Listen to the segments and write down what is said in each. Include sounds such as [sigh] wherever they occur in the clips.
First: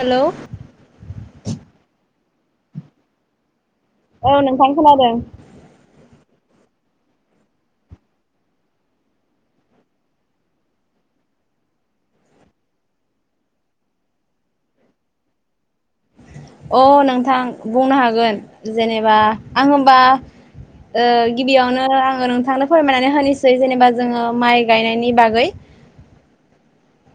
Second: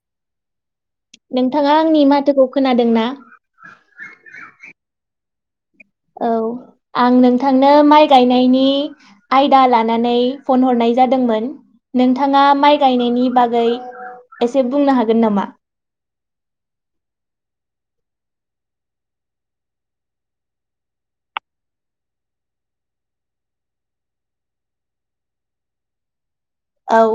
Hello नोंथाङा आंनि माथोखौ खोनादों ना? औ नोंथां खोनादों। औ आं नोंथांनो माइ गायनायनि आयदा लानानै फन हरनाय जादोंमोन नोंथाङा माइ गायनायनि बागै एसे बुंनो हागोन नामा? अ नोंथां बुंनो हागोन जेनेबा आं हमबा ओ गिबियावनो आङो नोंथांनो फोरमायनानै होनोसै जेनेबा जोङो माइ गायनायनि बागै। औ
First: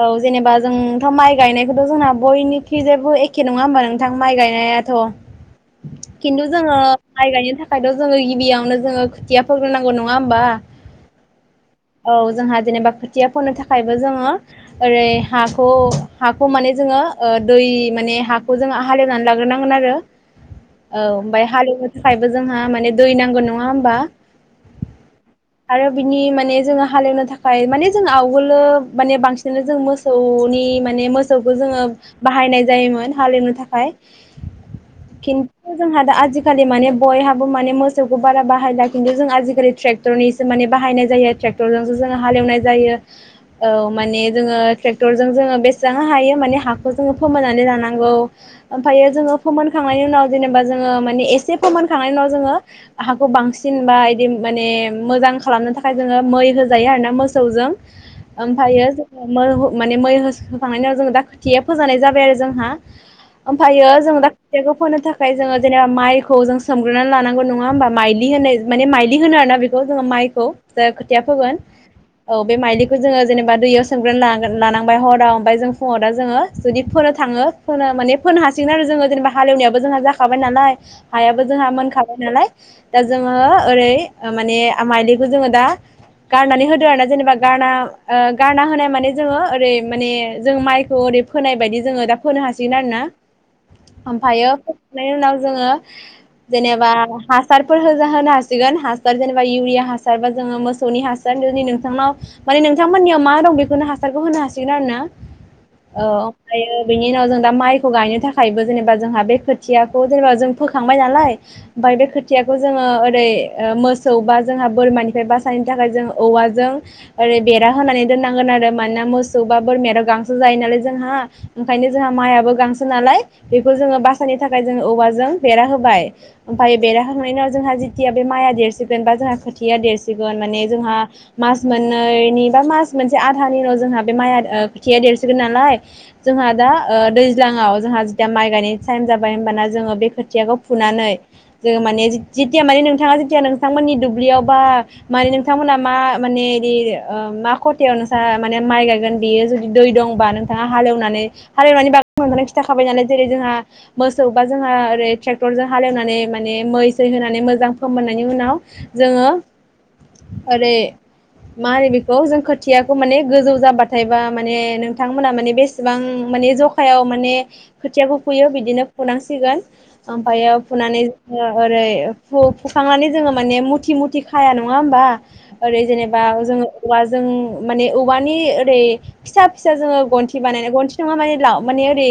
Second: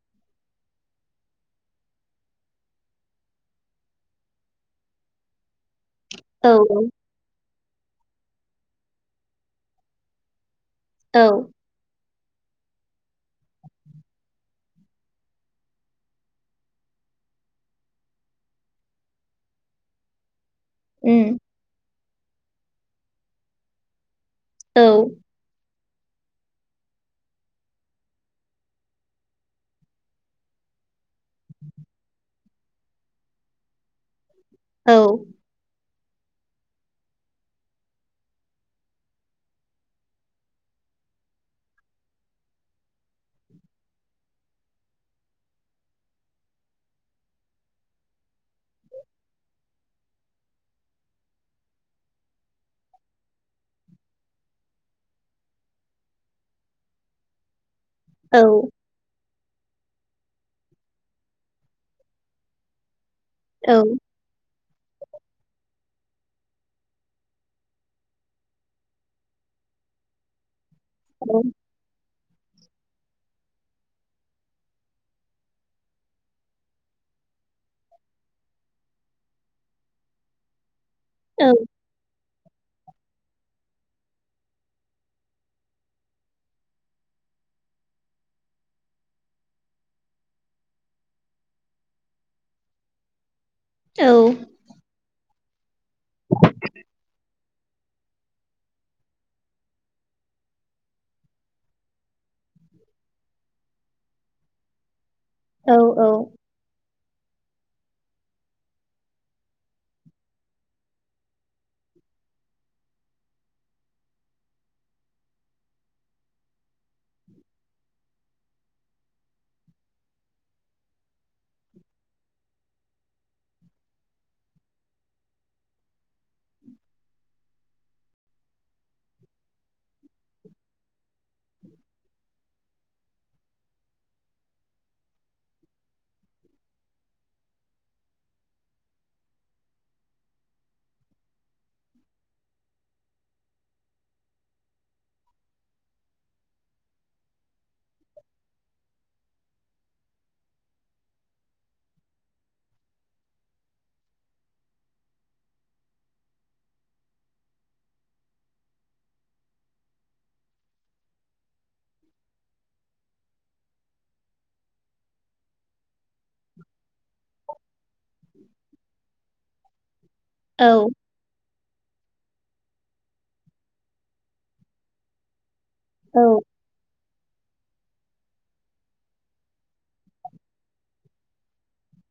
औ जेनेबा जोंथ माइ गायनायखौथ' जोंना बयनिख्रुइ जेबो एखे नङा होमबा नोंथां माइ गायनायाथ' औ खिन्थु जोङो माइ गायनो थाख खायथ' जोङो गिबियावनो जोङो खोथियाफोरग्रोनांगौ नङा होमबा औ औ जोंहा जेनेबा खोथिया फोननो थाखायबो जोङो ओरै हाखौ हाखौ माने जोङो ओ दै माने हाखौ जोङो हालेवनानै लाग्रोनांगोन आरो औ उम ओमफाय हालेवहो [unintelligible] खायबो जोंहा माने दै नांगौ नङा होमबा औ आरो बिनि माने जोङो हालेवनो थाखाय माने जों आवगोलो माने बांस सिनो जों मोसौनि माने मोसौखौ जोङो बाहायनाय जायोमोन हालेवनो थाखाय औ खिन्थ जोंहा दा आजिखालि माने बयहाबो माने मोसौखौ बारा बाहायला खिन्थु जों आजिखालि ट्रेक्टरनिसो माने बाहायनाय जायो थेक्टरजोंसो जों हालेवनाय जायो औ माने जोङो थेक्टरजों जोङो बेसां हायो माने हाखौ जोङो फोमोननानै लानांगौ ओमफायो जोङो फोमोनखांनायनि उनाव जेनेबा जोङो माने एसे फोमोनखांनायनि उनाव जोङो हाखौ बांसिन बा इदि माने मोजां खालामनो थाखाय जोङो मै होजायो आरोना मोसौजों औ ओमफायो जो मैहु माने मै होस होखांनायनि उनाव जों दा खोथिया फोजानाय जाबाय आरो जोंहा औ ओमफायो जों दा खोथियाखौ फोनो थाखाय जोङो जेनेबा माइखौ जों सोमग्रोनानै लानांगौ नङा होमबा माइलि होनाय माने माइलि होनो आरोना बेखौ जोङो माइखौ दा खोथिया औ फोगोन औ बे माइलिखौ जोङो जेनेबा दैुयावस सोमग्रोन [unintelligible] लानांबाय हराव ओमफाय जों फुङाव दा जोङो जुदि फोनो थाङो फोनो माने फोनो हासिगोन आरो जोङो जेनेबा हालेवनायावाबो जोंहा जाखाबाय नालाय औ हायाबो जोंहा मोनखाबाय नालाय दा जोङो ओरै ओ माने माइलिखौ जोङो दा गारनानै होदो आरो ना जेनेबा गारना ओ गारना होनाय माने जोङो ओरै माने जों माइखौ ओरै फोनाय बायदि जोङो दा फोनो हासिगोन आरोना ओमफायो फो फुनायनि उनाव जोङो जेनेबा हा सारफोर होजा होनो‌ हासिगोन हासार जेनेबा इउरिया हासार बा जोङो मोसौनि हासार जुदि नोंथांनाव माने नोंथांमोननियाव मा दं बे [unintelligible] खौनो हासारखौ होनो हासिगोन आरोना ओ औ ओमफायो बेनि उनाव जों दा माइखौ गायनो थाखायबो जेनेबा जोंहा बे खोथियाखौ जेनेबा जों फोखांबाय नालाय ओमफाय बे खोथियाखौ जोङो ओरै ओ मोसौ बा जोंहा बोरमानिफ्राय बासानायनो थाखाय जों औवाजों ओरै बेरा होनानै दोननां नांगोन मानोना मोसौ बा बोरमाथ गांसो जायो नालाय जोंहा ओंखायनो जोंहा माइआबो गांसो नालाय बेखौ जोङो बासायनो थाखाय जोङो औवाजों बेरा होबाय ओमफाय बेरा होखांनायनि उनाव जोंहा जेथिया बे माइआ देरसिगोन बा जोंहा खोथिया देरसिगोन माने जों मास मोननैनि बा मास मोनसे आधानि उनाव जोंहा बे माइयाद ओ खोथिया देरसिगोन नालाय जोंहा दा ओ दैज्लांङाव जोंहा जिथिया माइ गायनाय थाइम जाबाय होमबाना जोङो बे खोथियाखौ फुनानै जोङो माने जित जितिया माने नोंथाङा जेतिया नोंथांमोननि दुब्लियाव बा माने नोंथांमोना मा माने दि ओ मा‌ खद थियाव नोंसा माने माइ गायगोन बियो जुदि दै दंबा नोंथाङा हालेवनानै हालेवनानै बागै नोंथांनो खिन्थाखाबाय नालाय जेरै जोंहा मोसौबा जोंहा ओरै थेक्टर जों हालेवनानै माने मै सै होनानै मोजां फोमोननायनि उनाव जोङो ओरै मा होनो बेखौ जों खोथ थियाखौ माने गोजौ जाबाथायबा माने नोंथांमोना माने बेसेबां माने जखायाव माने खोथियाबो फुयो बिदिनो फुनांसिगोन ओमफायो औ फुनानै जोंङो ओरै फु-फुखांनानै जोङो माने मुथि-मुथि खाया नङा होमबा। ओरै जेनेबा जोङो औवाजों माने औवानि ओरै फिसा-फिसा जोङो गन्थि बानायनाय गन्थि नंङा माने लाव माने ओरै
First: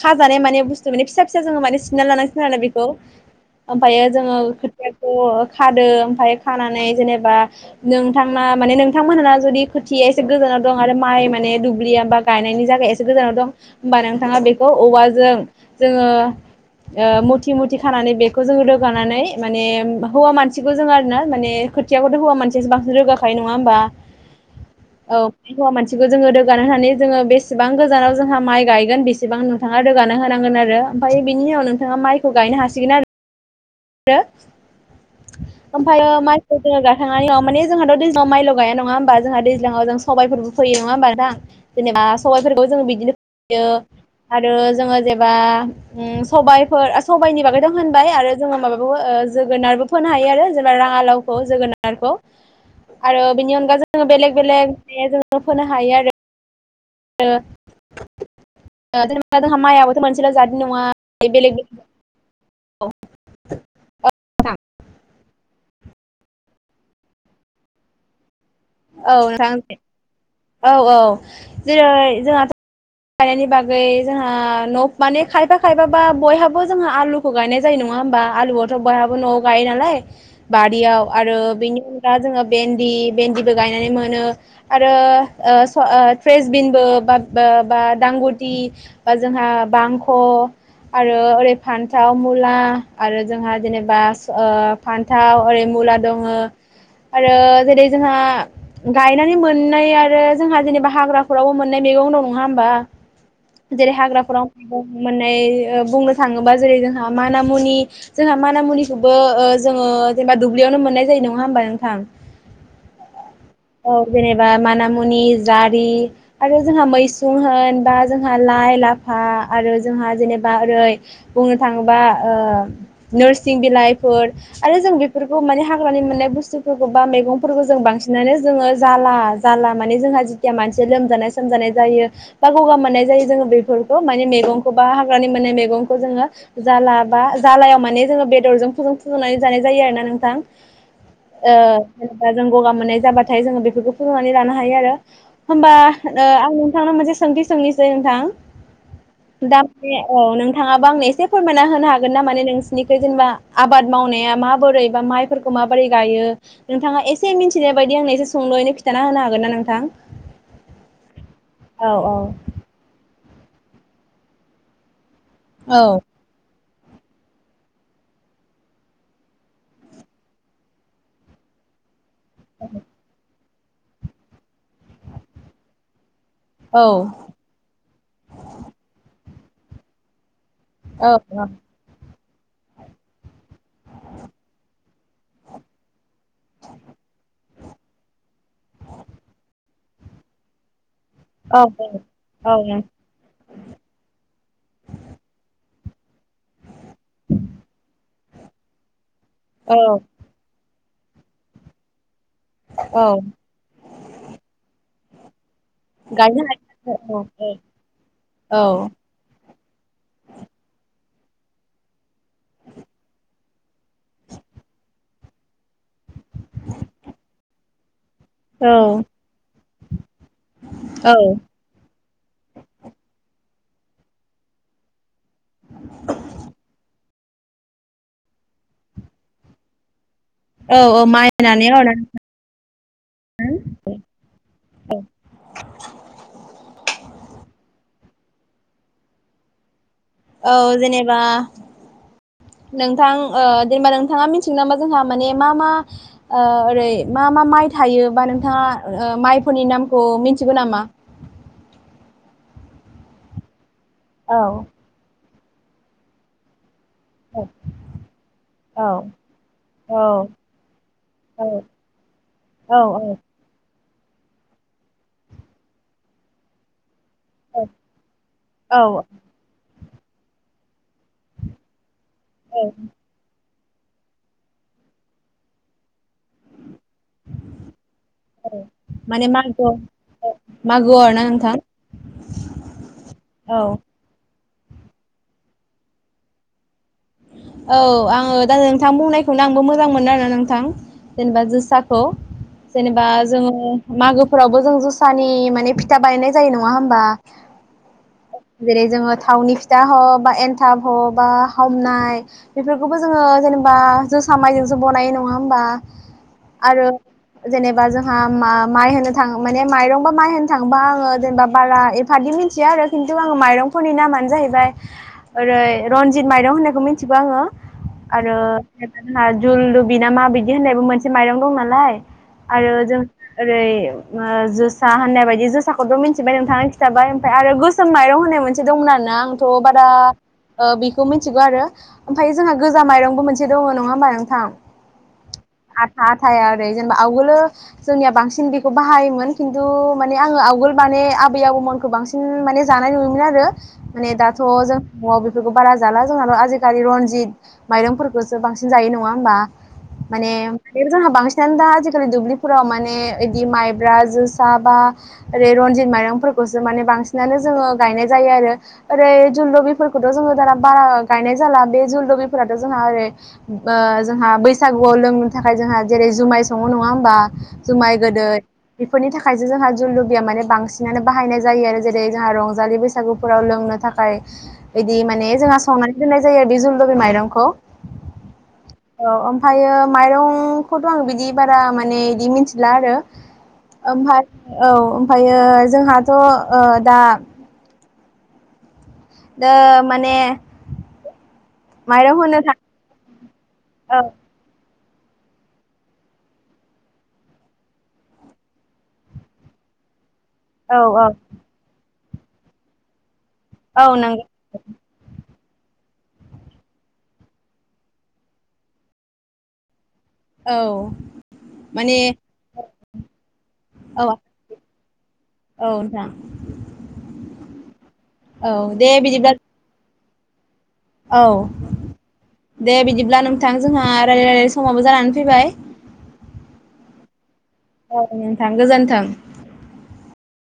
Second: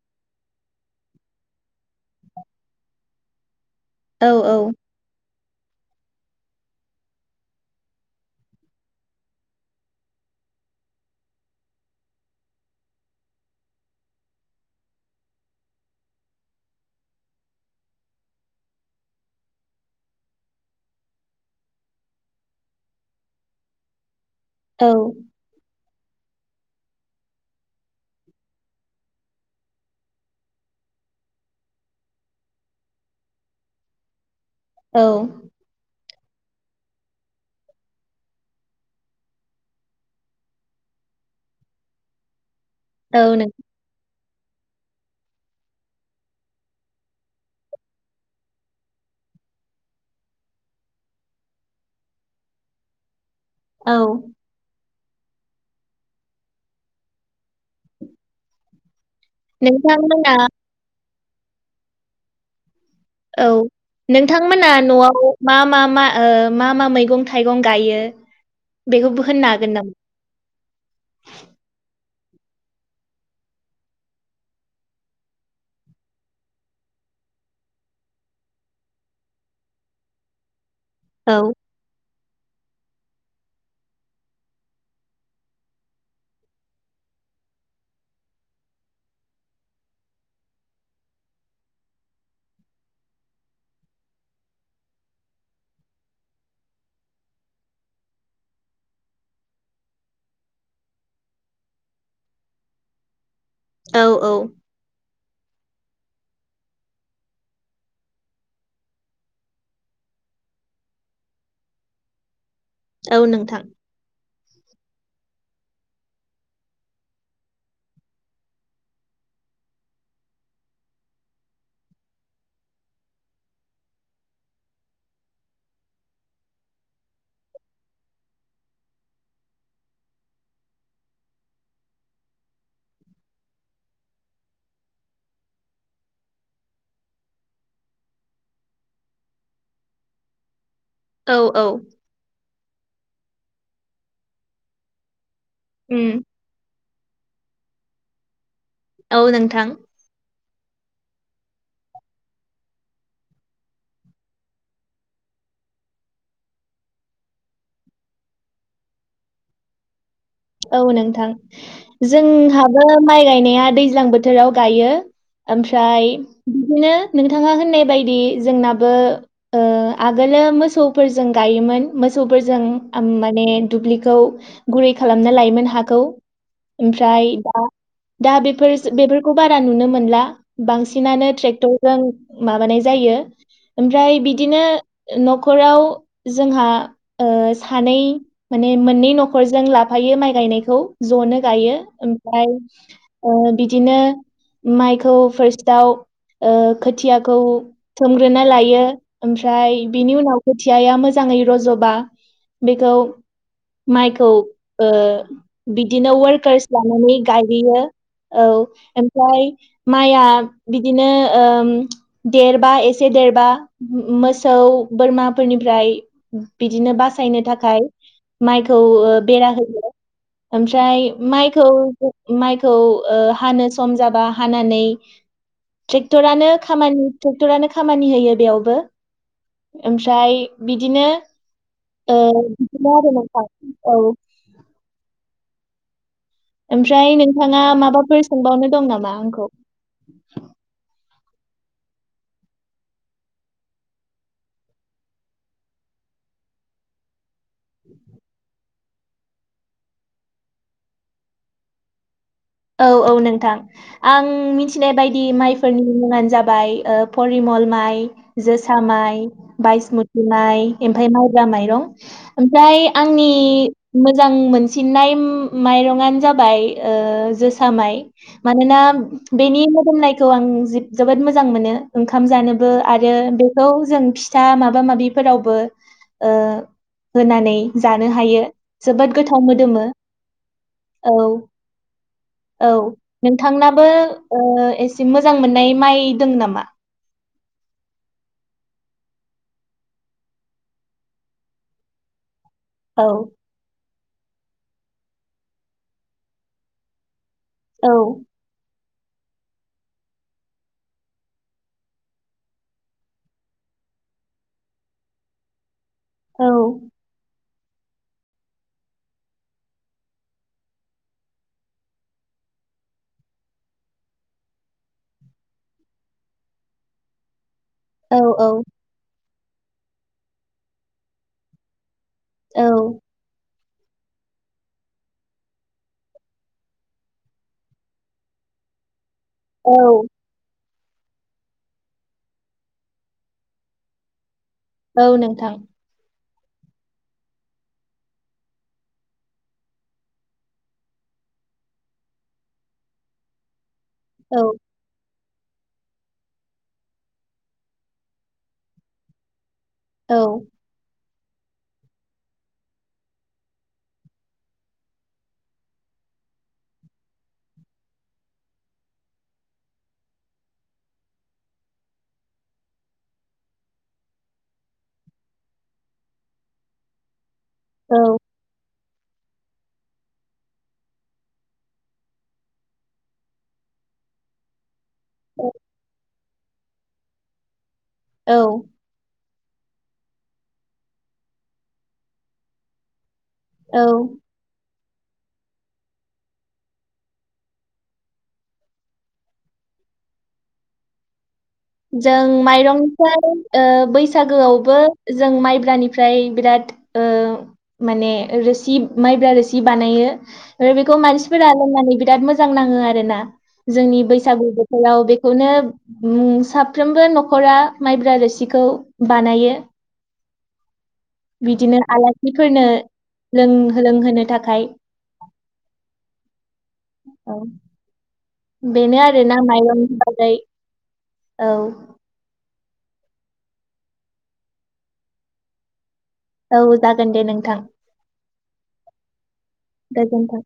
खाजानाय माने बुस्थु माने फिसा-फिसा जों माने सिनना लानांसिगोन आरो बेखौ। ओमफायो औ जोङो खोथियाखौ खादों। फाय खानानै जेनेबा नोंथाना माने नोंथांमोनाना जुदि खोथिया एसे गोजानाव दं आरो माइ माने दुब्लियाबा गायनायनि जाय एसे गोजानाव दं होमबा नोंथाङा बेखौ औवाजों जोङो मुथि मुथि खानानै बेखौ जोङ रोगानानै माने हौवा मानसिखौ जों आरोना माने खोथियाखौथ' हौवा मानसियासो बांसिन रोगाखायो नङा होमबा? औ हौवा मानसि। [unintelligible] जोङो रोगानो होनानै जोङो बेसेबां गोजानाव जोंहा माइ गायगोन बेसेबां नोंथाङा रोगाना होनांगोन आरो ओमफ्राय बिनि उनाव नोंथाङा माइखौ गायनो हासिगोन आरो। औ [unintelligible] ओमफायो माइ गाखांनानै माने जोंहाथ' दैज्लांव मायल' गाया नङा होमबा जोंहा दैज्लांआव जों सबायफोरबो फैयो नङा होमबा नोंथां जेनेबा सबाइफोर जों बिदिनो नों फोयो आरो जो जोङो जेबा ओ सबायफोर सबायाइनि बागैथ होनबाय आरो। जोङो माबाबो जोगोनारबो फोनो हायो आरो जेनबा राङालावखौ जोगोनारखौ आरो बेनि अनगा औ जोंङो बेलेग बेलेग [unintelligible] फोनो हायो आरो [inaudible] ओ जेनोबा जोंहा मायाबोथ' मोनसेल' नोंथांमोना जादनि नङा बेलेग बेेलेग औ। औ नोंथां नोंथांमोना न'आव। मा मा मा ओ मा मा मैगं थाइगं गायो? बेखौबो होननो हागोन नामा? औ-औ जेरै रै जोंहाथ [unintelligible] बागै जोंहा खायफा खायफाबा बयहाबो जोंहा आलुखौ गायनाय जायो नङा होनबा आलुआथ' बयहाबो न'आव गायो नालाय बारियाव औ आरो बेनि दा जोङो भेन्दि भेन्दिबो गायनानै मोनो आरो ओ स ओ ट्रेसबिनबो बाद बा-बा दांगांगुदि बा जोंहा बांख' आरो ओरै फान्थाव मुला आरो जोंहा जेनेबा फान्थाव ओरै मुला दङ आरो जेरै जोंहा गायनानै मोननाया आरो जोंहा जेनेबा हाग्राफोरावबो मोननाय मैगं दं नङा होमबा। जेरै औ औ हाग्राफोराव मैगं मोनो। मोननाय ओ बुंनो थाङोबा जेरै जोंहा मानामुनि जोंहा मानामुनिखौबो ओ जोङो जेनेबा दुब्लियावनो मोननाय जायो नङा होमबा नोंथां? औ नोंथां औ जेनेबा माना मुनि जारि आरो जोंहा मैसुं होन लाइ ला आरो जोंहा जेनेबा ओरै बुंनो थाङोबा ओ नोरसिं बिलाइफोर आरो जोङो बेफोरखौ माने हाग्रानि मोननाय बुसथुफोरखौ बा मैगंफोरखौ बांसिनानो जाला-जाला। माने जोंहा जेथिया मानसि लोमजानाय सोमजानाय जायो बा गगा मोननाय जायो जोङो बेफोरखौ माने मेगंखौ बा हाग्रानि मोननाय मेगंखौ जोङो जाला बा जालायाव माने जोङो बेदरजों फुदुं फुदुंनानै जानाय जायो आरो ना नोंथां। औ ओ औ जेनेबा जों गगा मोननाय जाबा नाय जों बेफोरखौ फुदुंनानै लानो हायो आरो। होमबा उम ओ आं नोंथांनाव मोनसे सोंथि सोंनिसै नोंथां औ दा नोंथां बे औ नों थाङाबा आंनो एसे फोरमायना होनो हागोन ना माने नोंसोरनिखौ जेनेबा आबाद मावनाया माबोरै बा माइफोरखौ माबोरै गायो नोंथाङा एसे मिथिनाय बायदि आंनो एसे सोंलुयैनो खिन्थाना होनो हागोना? हागोनना नोंथां औ नोंथां औ औ जोंहाबो माइ गाय नाया दैज्लां बोथोराव गायो। औ ओमफ्राय बिदिनो नोंथांङा होननाय बायदि जोंनाबो ओ आगोलो मोसौफोरजों गायोमोन। मोसौफोरजों आम माने दुब्लिखौ गुरै खालामना लायोमोन हाखौ। औ ओमफ्राय दा दा बेफोर बेफोर खौ बारा नुनो मोनला। औ बांसिनानो ट्रेक्टरजों माबानाय जायो ओमफ्राय बिदिनो न'खराव जोंहा ओ खानै मान मोननै न'खरजों लाब फायो माइ गायनायखौ जनो गायो ओमफ्राय औ औ ओ बिदिनो माइखौ फार्स्ट दाउ ओ खोथियाखौ सोमग्रोना लायो। ओमफ्राय औ बिनि उनाव खोथ खोथियाया मोजाङै रज'बा। बेखौ औ माइखौ ओ बिदिनो गायनो वारकार्स हायो लानानै औ गायहैयो औ ओमफ्राय माइआ बिदिनो ओम देरबा एसे देरबा मो मोसौ बोरमाफोरनिफ्राय बिदिनो बासायनो थाखाय। माइखौ औ ओ बेरा हौयो ओमफ्राय औ माइखौ माइखौ ओ हानो सम जाबा हानानै ट्रेक्टरानो खामानि ट्रेक्टरानो खामानि होयो बेयावबो ओम ओमफ्राय औ बिदिनो औ माइ होनानै औ ओ बिदिनो आरो नोंथां औ औ। ओमफ्राय नोंथाङा माबाफोर सोंबावनो दं नामा आंखौ? औ जेनेबा नोंथां ओ जेनेबा नोंथाङा मिथिगोन नामा? जोंहा माने मा मा ओ ओरै मा मा माइ थायो बा नोंथाङा ओ माइफोरनि नामखौ मिथिगौ नामा? औ औ नोंथां। आं औ मिथिनाय बायदि दि माइफोरनि मुङानो जाबाय ओ औ परिमल माइ, जोसा औ माइ, बायसमुथि औ माइ, ओमफ्राय माइब्रा माइरं औ ओमफ्राय आंनि मोजां मोनसिननाय माइरं आनो जाबाय ओ औ जोसा माइ मानोना बेनि मो दुमनायखौ आं जो-जोबोद मोजां मोनो। ओंखाम जानोबो औ आरो बेफ खौ जों फिथा माबा माबिफोरावबो ओ होनानै जानो हायो। जोबोद माने गोथाव मागो मोदोमो मागोआव औ। ना नोंथां औ औ नोंथांनाबो अ एसे मोजां मोननाय माइ दों नामा? औ आङो दा नोंथां बुंनायखौनो आंबो मोजां मोनो आरो नोंथां जेनेबा जोसाखौ। औ जेनेबा जोङो मागोफोरावबो जों जुसानि माने फिथा बानायनाय जायो नङा होनबा? औ। जेरै जोङो थावनि फिथा ह बा एनथाब ह बा हमनाय बेफोरखौबो जोङो जेनेबा जोसा माइजोंसो बनायो नङा होमबा? औ आरो जेनेबा जोंहा मा-माइ होनो थां माने माइरं बा माइ होनो थांबा आङो जेनेबा बारा एफादि मिथिया आरो खिन्थु आङो माइरंफोरनि नामानो जाहैबाय ओरै रनजित माइरं होननायखौ मिथि थिगौ आङो। औ आरो औ [unintelligible] नाझुलदबि ना माबायदि होननायबो मोनसे माइरं दं नालाय औ आरो जों रै ओ जोसा होननाय बायदि जोसाखौथ' मिथिबाय नोंथाङा खिथाबाय। ओमफाय आरो गोसोम माइरं होननाय मोनसे दंमोन आरोना आं थ' बारा औ ओ बेखौ मिनथिगौ आरो ओमफाय जोंहा गोजा माइरंबो मोनसे दङ' नङा होमबा नोंथां? औ नोंथां थाया आरो जेनेबा आवगोलो जोंनिया बांसिन बेखौ बाहायोमोन खिन्थु माने आङो आवगोल माने आबै आबौमोनखौ बांसिन माने जानाय नुयोमोन आरो माने दाथ' औ जों नवाव बेफो बेफोरखौ बारा जाला जोंहाल' आजि खालि रनजित माइरंफोरखौसो बांसिन जायो नङा होनबा औ माने बेबो जोंहा बांसि बांसिनानो दा आजिखालि दुब्लिफोराव माने बिदि माइब्रा जोसा बा ओरै रनजित माइरंफोरखौसो माने बांसिनानो जोङो गायनाय जायो आरो ओरै जलबिफोरखौथ' जोङो दा बारा गायनाय जा जाला बे जुलदगिफोराथ' जोंहा ओरै जोंहा बैसागुआव लोंनो थाखाय जोंहा जेरै जुमाय सङो नङा होमबा जुमाय औ गोदै बेफोरनि थाखायसो जोंहा [unintelligible] माने बांसिनानो बाहायनाय जायो आरो जेरै जोंहा रंजालि बैसागुफोराव लोंनो थाखाय बिदि माने जोंहा संनानै बेखायनो जोङो जुलदरबि माइरंखौ औ। औ ओमफायायो माइरंखौथ' आङो बिदि बारा माने इदि मिनथिला आरो औ ओमफाय औ ओमफायो जोंहाथ' ओ दा दा माने माइरं होनो जों थां माइरंखौ ओ औ बैसागोआवबो जों माइब्रानिफ्राय बिराद ओ माने रोसि माइब्रा रोसि बानायो। आरो औ बेखौ औ मानसिफोरा लोंनानै बिराद मोजां नाङो आरोना औ जोंनि नंगौ बैसागु बोथोराव बे [unintelligible] साफ्रोमबो न'खरा माइब्रा रोसिखौ बानायो। औ। बिदिनो माने आलासिफोरनो औ लों-लोंहोनो औ थाखाय नोंथां [inaudible] औ औ दे बेनो बिदिब्ला आरोना माइरं [unintelligible] औ दे बिदिब्ला नों थां जोंहा रायलाय रायलाय समाबो जानानै फैबाय। औ जागोन दे नोंथां औ नोंथां गोजोन्थों। गोजोनथों।